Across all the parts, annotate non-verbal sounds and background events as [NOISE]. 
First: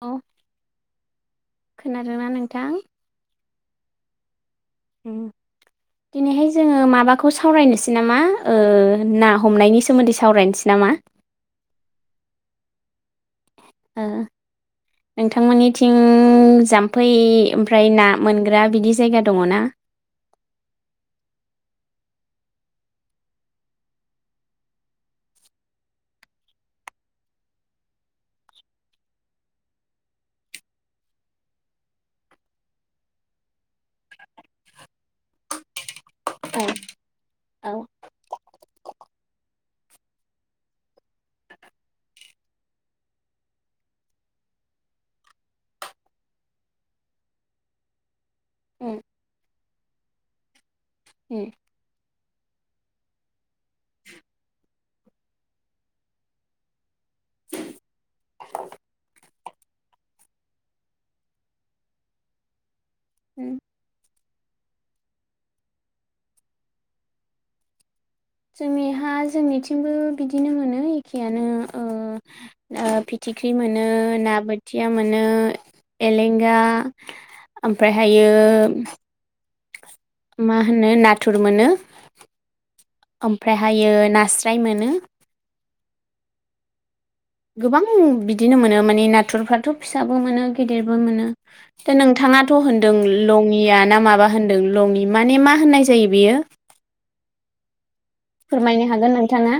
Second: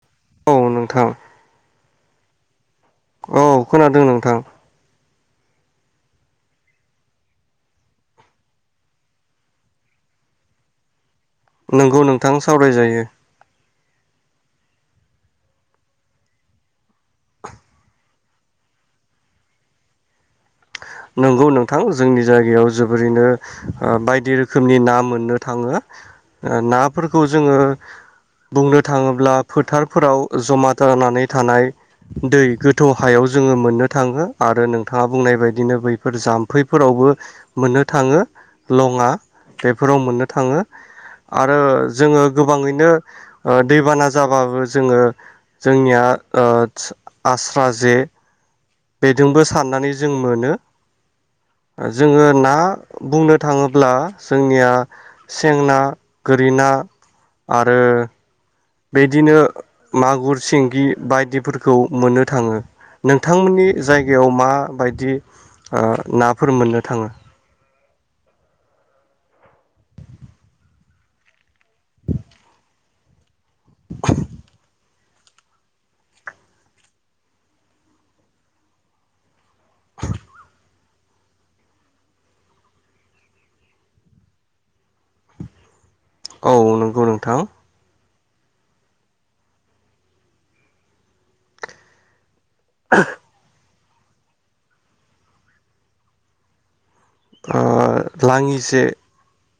औ । औ नोंथां । खोनादों ना नोंथां? औ खोनादों नोंथां । उम, दिनैहाय जोङो माबाखौ सावरायनोसै नामा? ओ ना हमनायनि सोमोन्दै सावरायनोसै नामा? नोंगौ नोंथां सावरायजायो । ओ, नोंथांमोननिथिं जाम्फै ओमफ्राय ना मोनग्रा बिदि जायगा दङ ना? नंगौ नोंथां। जोंनि जायगायाव जोबोरैनो ओ बायदि रोखोमनि ना मोननो थाङो। ओ नाफोरखौ जोङो बुंनो थाङोब्ला फोथारफोराव जमा दानानै थानाय दै गोथौ हायाव जोङो मोननो थाङो आरो नोंथाङा बुंनाय बाय बिदिनो बैफोर औ जाम्फैफोरावबो मोननो औ थाङो, लङा बेफोराव मोननो थाङो आरो जोङो गोबाङैनो ओ दैबाना जाबाबो जोङो जोंनिया ओतस आस्रा जे उम बेदोंबो साननानै जों मोनो । उम। जोङो ना बुंनो थाङोब्ला जोंनिया सें ना, गोरि ना आरो बिदिनो मागुर, सिंगि बायदिफोरखौ मोननो थाङो । उम नोंथांमोननि जायगायाव मा बायदि ओ ना फोर मोननो थाङो? जोंनिहा जोंनिथिंबो बिदिनो मोनो एखेयानो ओ, ओ फिथिख्रि मोनो ना बोथिया मोनो एलेंगा ओमफ्रायहायो मा होनो नाथुर मोनो, ओमफ्रायहायो नास्राय मोनो । औ नंगौ नों गोबां बिदिनो मोनो माने नाथुरफ्राथ' फिसाबो मोनो, गिदिरबो मोनो दो नोंथाङा थ' होनदों लङिया ना माबा होनदों लङि माने मा होननाय जायो बेयो? आ लाङि जे फोरमायनो हागोन नोंथाङा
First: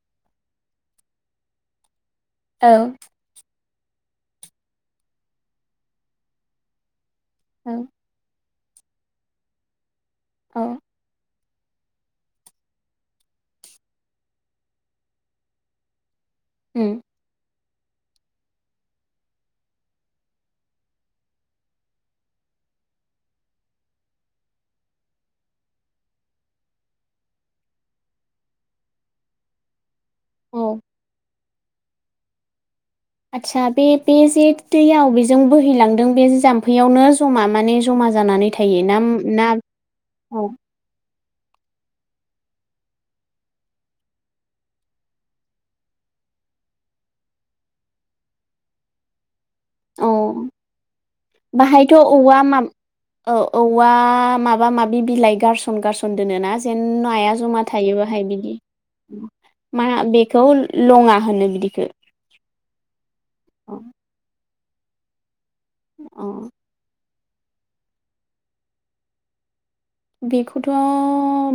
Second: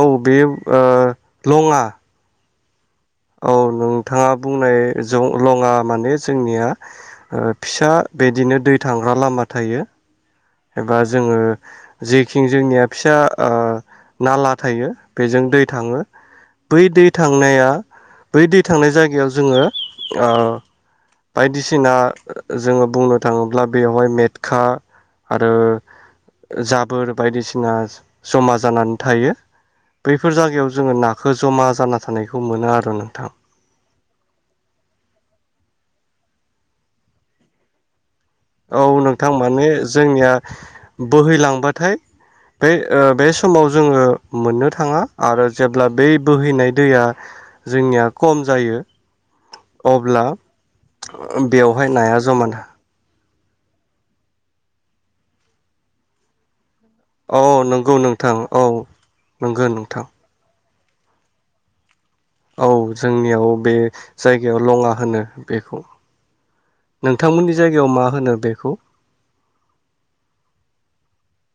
औ बे ओ लङा । औ । अ' नोंथाङा बुंनाय जं लङा माने जोंनिया ओ औ फिसा बिदिनो दै थांग्रा लामा थायो। औ एबा जोङो जेखिं जोंनिया फिसा नाला थायो बेजों दै थाङो। बै उम दै थांनाया बै दै थांनाय जायगायाव जोङो बायदिसिना जोङो बुंनो थाङोब्ला बेवहाय मेटखा आरो जाबोर बायदिसिना जमा जानानै थायो। बैफोर औ जागायाव जोङो नाखौ जमा जाना थानायखौ मोनो आरो। नोंथां आतसा बे बे जे दैयाव बेजों बोहैलांदों बे जामफैयावनो जमा माने जमा जानानै थायो औ ना नोंथां ना माने जोंनिया औ बोहैलांबाथाय बे बे समाव जोङो मोननो थाङा आरो जेब्ला बे बोहैनाय दैया जोंनिया खम जायो। औ अब्ला बेवहाय बाहायथ' नाया औवा जमा मा औ औवा माबा माबि बिलाइ गारसन गारसन दोनोना? जेन' नाया औ जमा थायो नंगौ बाहाय नोंथां बिदि औ नंगौ मा नोंथां बेखौ लङा होनो बिदिखो औ जोंनियाव बे जाय गायाव लङा होनो। बेखौ अ नोंथांमोननि जायगायाव मा होनो बेखौ बेखौथ'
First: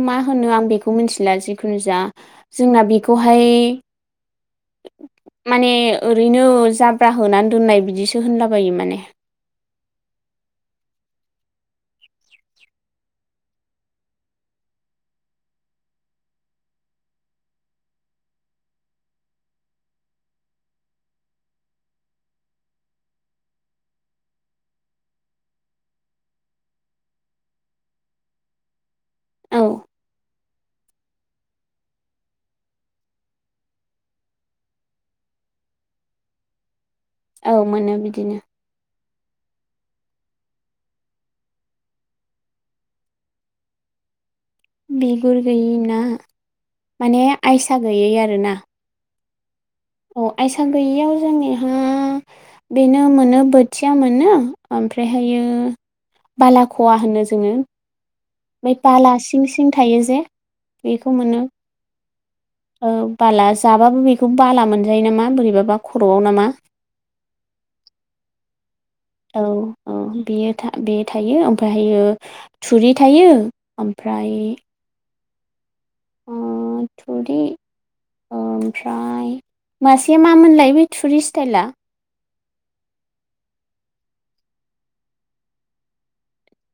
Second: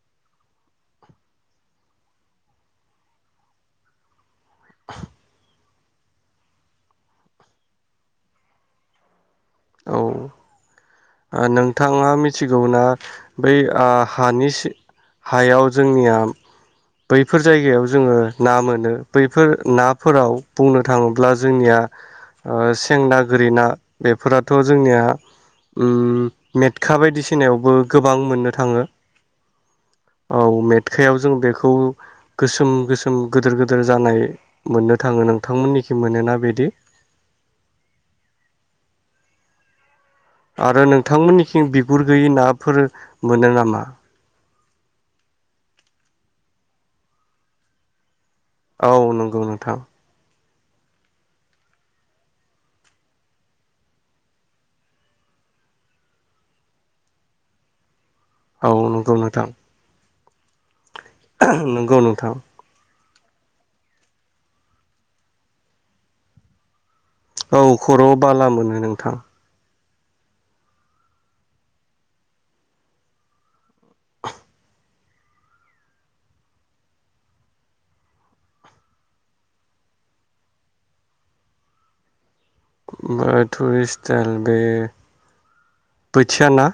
मा होनो आं बेखौ मिथिला जिखुनु जा जोंना बेखौहाय [INAUDIBLE] माने ओरैनो जाब्रा होनानै दोननाय बिदिसो होनलाबायो माने। औ नोंथाङा मिथिगौना बै हानि हायाव जोंनिया बैफोर जायगायाव जोङो ना मोनो बैफोर नाफोराव बुंनो थाङोब्ला जोंनिया सेंना गोरि ना बेफोराथ' जोंनिया मेटखा बायदिसिनायावबो गोबां मोननो थाङो। औ औ मेटखायाव जों बेखौ गोसोम गोसोम गोदोर गोदिर जानाय मोननो थाङो नोंथांमोननिखि मोनोना बिदि? औ मोनो बिदिनो आरो नोंथांमोननिखिं बिगुर गैयि नाफोर मोनो नामा? बिगुर गैयि ना माने आयसा गैयै आरो औ नों गौ नोंथां आयसा गैयियाव जोंनिहा बेनो मोनो बोथिया मोनो ओमफ्रायहायो बालाख'वा होनो जोङो औ ओमफ्राय नंगौ बाला सिं नोंथां सिं थायो जे बेखौ मोनो नंगौ नोंथां औ बाला जाबाबो बेखौ बाला मोनजायो नामा बोरैबाबा खर'आव नामा औ खर'आव बाला मोनो नों औ औ बेयो था बे थायो ओमफ्रायहायो थुरि थायो ओमफ्राय थुरि ओमफ्राय मासेया मामोनलाय बे थुरि स्टाइला ओमफ्राय टुरिस्ट स्टाइल बे बोथियाना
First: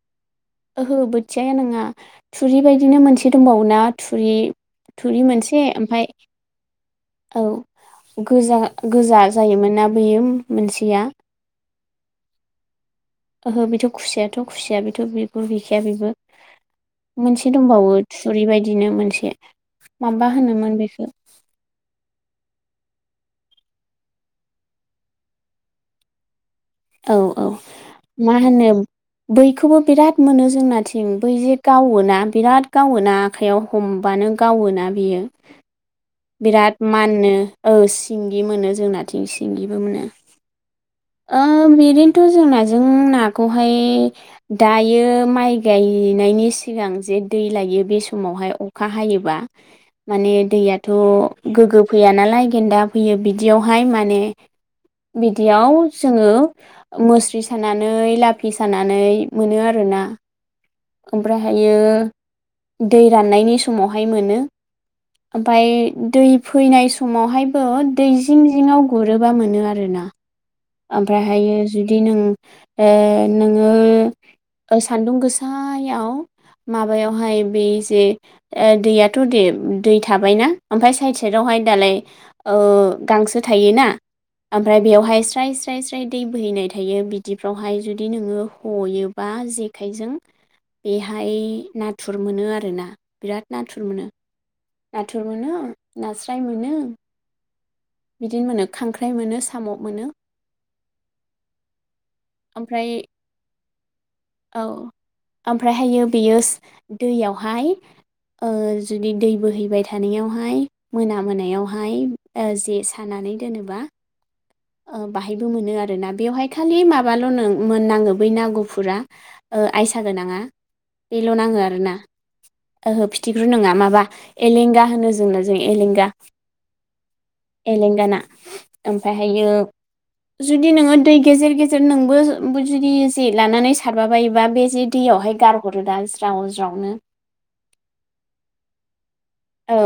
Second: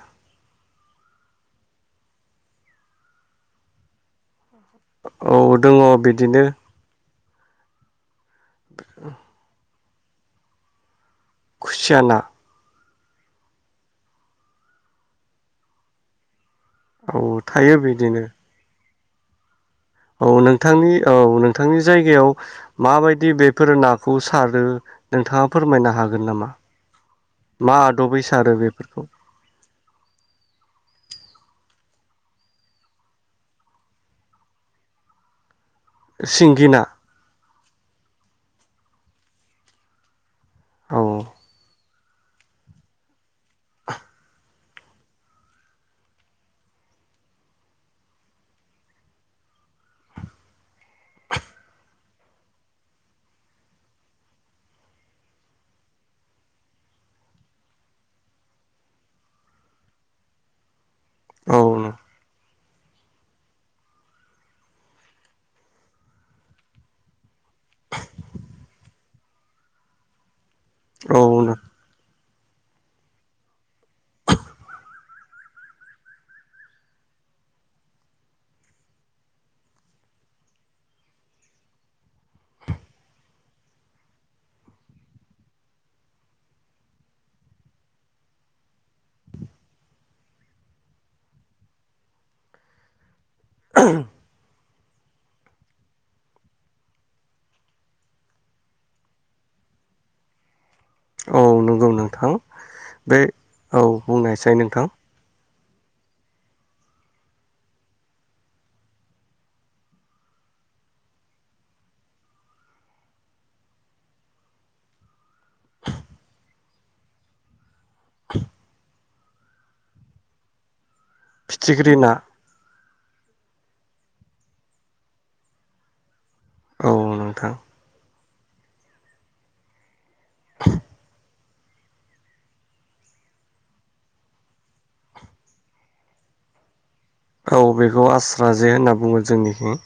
ओहो बोथियाया नङा थुरि बायदिनो मोनसे दंबावोना थुरि थुरि औ मोनसे दङ ओमफाय बिदिनो औ गोजा गोजा जायोमोन ना बेयो मोनसिया खुसियाना ओहो बेथ' खुसियााथ' खुसिया बेथ' बिगुर गैखाया बेबो औ मोनसे थायो दंबावो बिदिनो थुरि बायदिनो मोनसे से औ नोंथांनि औ नोंथांनि जायगायाव माबायदि बेफोर नाखौ सारो नोंथाङा फोरमायनो हागोन नामा औ औ मा आदबै मा सारो होनो बेफोरखौ बयखौबो बिराद मोनो जोंनाथिं बै जे गावोना बिराद गावोना आखाइयाव हमबानो गावोना बियो सिंगि बिराद ना माननो औ सिंगि मोनो जोंनाथिं सिंगिबो मोनो औ आ बिरिम थ' जोंनाजों जों नाखौहाय दायो माइ गायनायनि सिगां जे दै लायो बे समावहाय अखा हायोबा माने दैयाथ' गोग्गो फैया नालाय गेन्दा फैयो बिदियावहाय माने बिदियाव जोङो मुस्रि सानानै लाफि सानानै मोनो आरोना औ ओमफ्रायहायो दै राननायनि समावहाय मोनो ओमफ्राय दै फैनाय समावहायबो दै जिं जिङआव गुरोबा मोनो आरोना औ ओमफ्रायहायो जुदि नों ओ नोङो सान्दुं गोसायाव माबायावहाय बे जे दैयाथ' दे दै थाबायना ओमफ्राय साइड साइदआवहाय दालाय ओ गांसो थायोना ओमफ्राय बेयावहाय स्राय स्राय स्राय दै बोहैनाय थायो बिदिफ्रावहाय जुदि नोङो हयोबा जेखाइजों बेहाय नाथुर मोनो आरोना बिराद नाथुर मोनो नाथुर मोनो नास्राय मोनो बिदिनो मोनो खांख्राइ मोनो साम' मोनो औ नंगौ नोंथां ओमफ्राय बेै औ बुंनायसै औ नोंथां ओमफ्रायहायो बेयो दैयावहाय ओ जुदि दै बोहैबाय थानायावहाय मोना मोनायावहाय जे सानानै दोनोबा बाहायबो मोनो आर ना बेवहाय खालि माबाल' नों मोननाङो बै नागुफुरा ओ आयसा गोनांङा बेल' नांङो आरो ना ओहो फिथिख्रु नंङा माबा एलेंगा होनो जोंनो जों एलेंगा औ नोंथां तेलेंगा ना ओमफ्राय ओमफ्रायो जुदि नोंङो दै गेजेर-गेजेर नोंबो जुदि जे लानानै सारबा बायोबा बे जे दैयावहाय गारहरो दा ज्राव ज्रावनो औ बेखौ आस्रा जे होनना बुंङो। औ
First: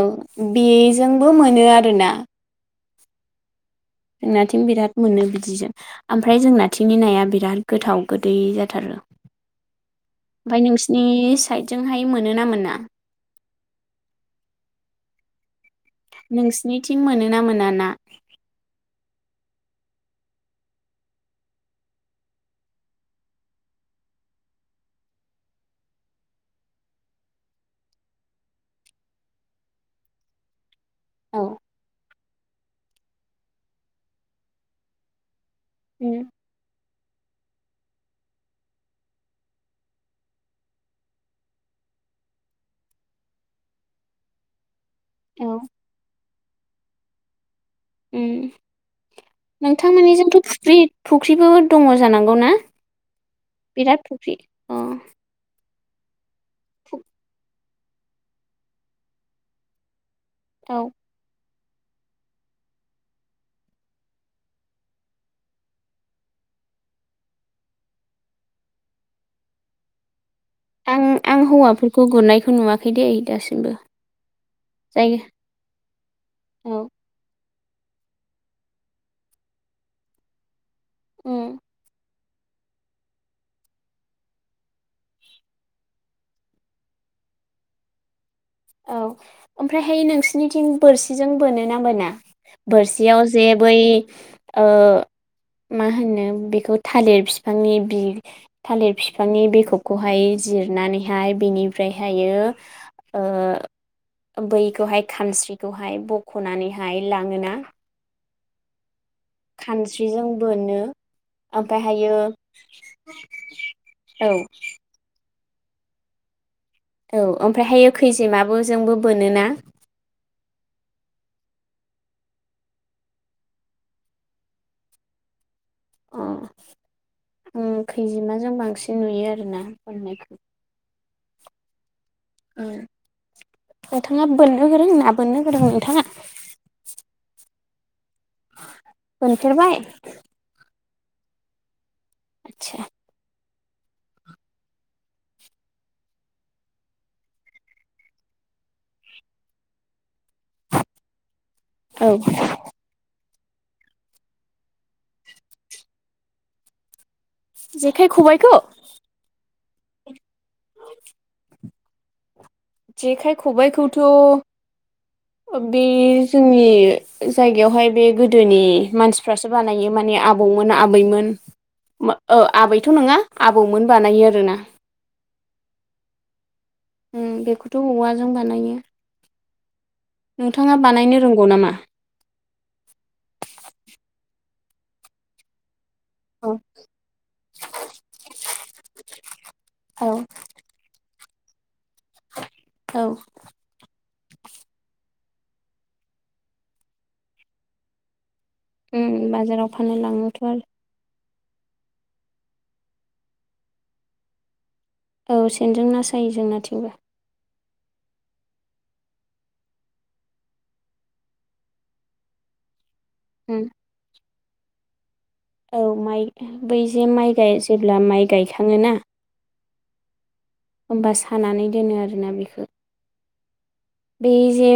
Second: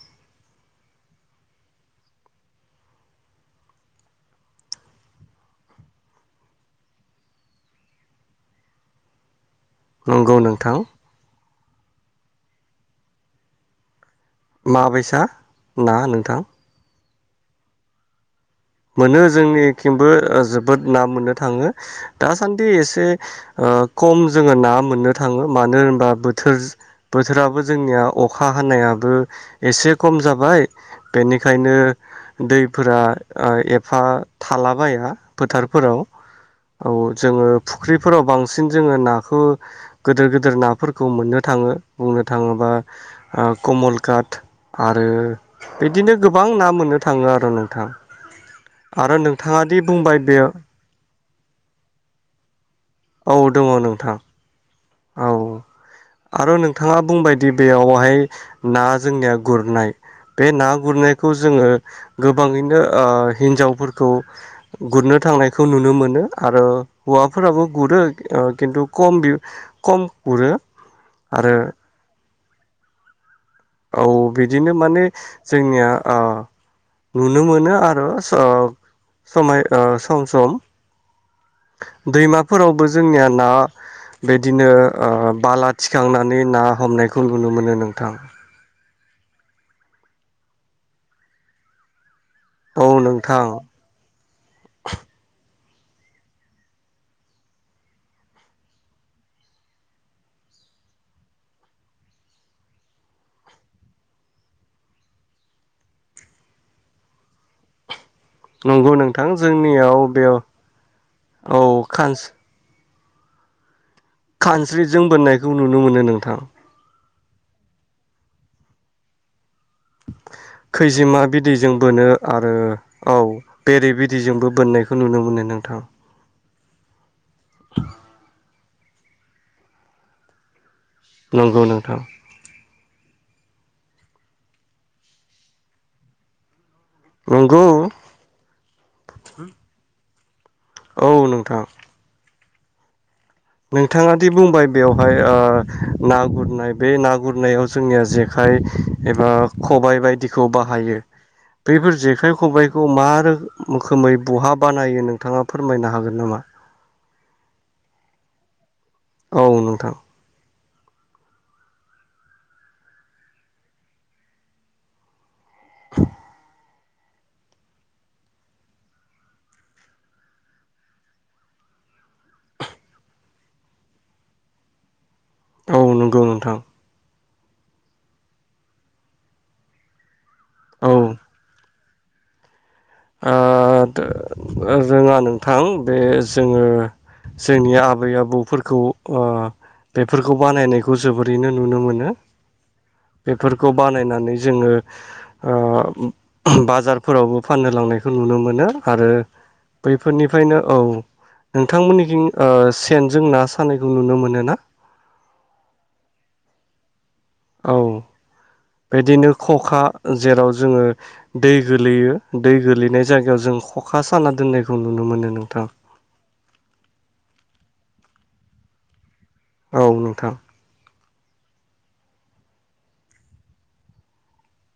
बे जोंबो मोनो आरोना जोंनाथिं बिराद मोनो बिदिजों ओमफ्राय जोंनाथिंनि नाया बिराद गोथाव गोदै जाथारो। नंगौ ओमफ्राय नोंथां नोंसिनि साइद जोंहाय मोनोना मोना बाबैसा ना नोंथां थिं मोनोना मोना ना? मोनो जोंनि थिंबो ओ जोबोद ना मोननो थांङो दासान्दि एसे ओ खम जोंङो ना मोननो थांङो मानो होनबा बोथोर बोथोराबो जोंनिया अखा हानायाबो एसे खम जाबाय। औ बेनिखायनो दैफोरा ओ एफा थालाबाया फोथारफोराव उम औ जोंङो फुख्रिफोराव बांसिन जोंङो नाखौ गोदोर-गोदोर नाफोरखौ मोननो थाङो बुंनो था थांङोबा कमलकाट आरो औ बिदिनो गोबां ना मोननो थांङो आरो नोंथां उम आरो नोंथाङा दि बुंबाय बे नोंथांमोननिजोंथ' औ फुख्रि फुख्रिबो दंङ जानांगौ ना दङ बिराद नोंथां फुख्रि अ औ आरो नोंथांङा बुंबायदि बेयावहाय ना जोंनिया गुरनाय बे ना औ गुरनायखौ जोंङो गोबांङैनो ओ हिन्जावफोरखौ गुरनो थांनायखौ नुनो मोनो आरो हौवाफोराबो गुरो खिन्थु खम खम गुरो आं आं आरो हौवाफोरखौ गुरनाय नुवाखै दै दासो औ बिदिनो माने जोंनिया आ औ नु नो मोनो आरो स समाय ओ सम सम उम दैमाफोरावबो जोंनिया ना बिदिनो बाला थिखांनानै ना हमनायखौ नुनो मोनो नोंथां औ ओमफ्रायहाय नोंसिनिथिं बोरसिजों बोनो ना बोना औ बोरसियाव जे नोंथां बै ओ मा होनो बेखौ थालिर फिफांनि बि थालिर फिफांनि बिखबखौहाय जिरनानैहाय बिनिफ्राय हायो ओ बैखौहाय खानस्रिखौहाय बखनानैहाय लाङोना नंगौ नों खानस्रिजों बोनो औ ओमफ्रायहायो औ खानस्रिजों बोननाय खौ नुनो मोनो नोंथां औ ओमफ्रायहायो खैजेमाबो जोंबो बोनोना खैजिमा बिदैजों बोनो आरो औ बेरे बिदैजोंबो बोननायखौ नुनो मोनो नोंथां अ ओं खैजिमाजों बांसिन नुयो आरोना बोननायखौ नंगौ नोंथां ओ नोंथाङा बोननो गोरों ना बोननो गोरों नोंथाङा नोंगौ मोनफेरबाय औ नोंथां आतसा नोंथाङा दि बुंबाय बेवहाय ओ ना गुरनाय बे ना गुरनायाव जोंनिया जेखाइ एबा खबाइ बायदि खौ बाहायो बैफोर औ जेखाइ खबाइखौ मा रो मोखोमै बहा बानायो नोंथाङा फोरमायनो हागोन नामा जेखाइ खबाइखौ औ नोंथां [INAUDIBLE] जेखाइ खबाइखौथ बे जोंनि जायगायावहाय बे गोदोनि मानसिफ्रासो बानायो माने आबौमोन आबैमोन आबैथ नङा आबौमोन बानायो आरोना औ नंगौ नोंथां ओ बेखौथ औवाजों बानायो नोंथाङा औ बानायनो रोंगौ नामा आं रोङा नोंथां बे औ जोङो जोंनि आबै आबौफोरखौ औ बेफोरखौ बानायनायखौ जोबोद रैनो नुनो मोनो औ बेफोरखौ बानायनानै जोङो ओ बाजारफोरावबो फाननो लांनायखौ नुनो मोन नो आरो उम बाजाराव फाननो लाङोथ' बैफोरनिफ्रायनो औ नोंथांमोननिथिं ओ सेनजों ना सानायखौ नुनो मोनो ना औ सेन जों ना सायो जोंना थेवौ औ बेदिनो खखा जेराव जोंङो दै गोलैयो दै गोलैनाय जायगायाव जों उम खखा साना दोननाय नुनो मोनोनो औ माइ बै जे माइ गाय जेब्ला माइ गायखांङोना औ नोंथां। होमबा सानानै दोनो आरोना बेखो बे जे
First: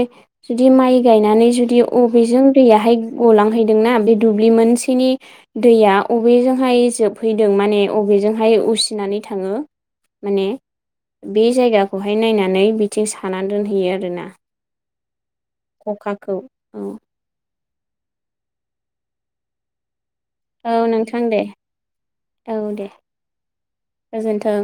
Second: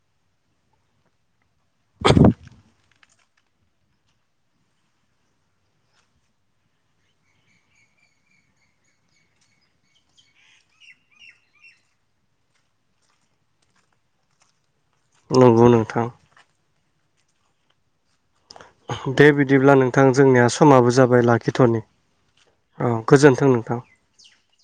जुदि माइ गायनानै जुद यो अबेजों दैयाहाय गलांहैदोंना बे दुब्लि मोनसेनि दैया अबेजोंहाय जोबहैदों माने अबेजोंहाय उसिनानै थांङो माने बे जायगाखौहाय नायनानै बिथिं साना दोनहैयो आ रो ना नंगौ नोंथां। औ दे बिदिब्ला नों नोंथां जोंनिया समा औ बो नोंथां जाबाय दे लाखिथरनि औ गोजोन्थों नोंथां। गोजोन्थों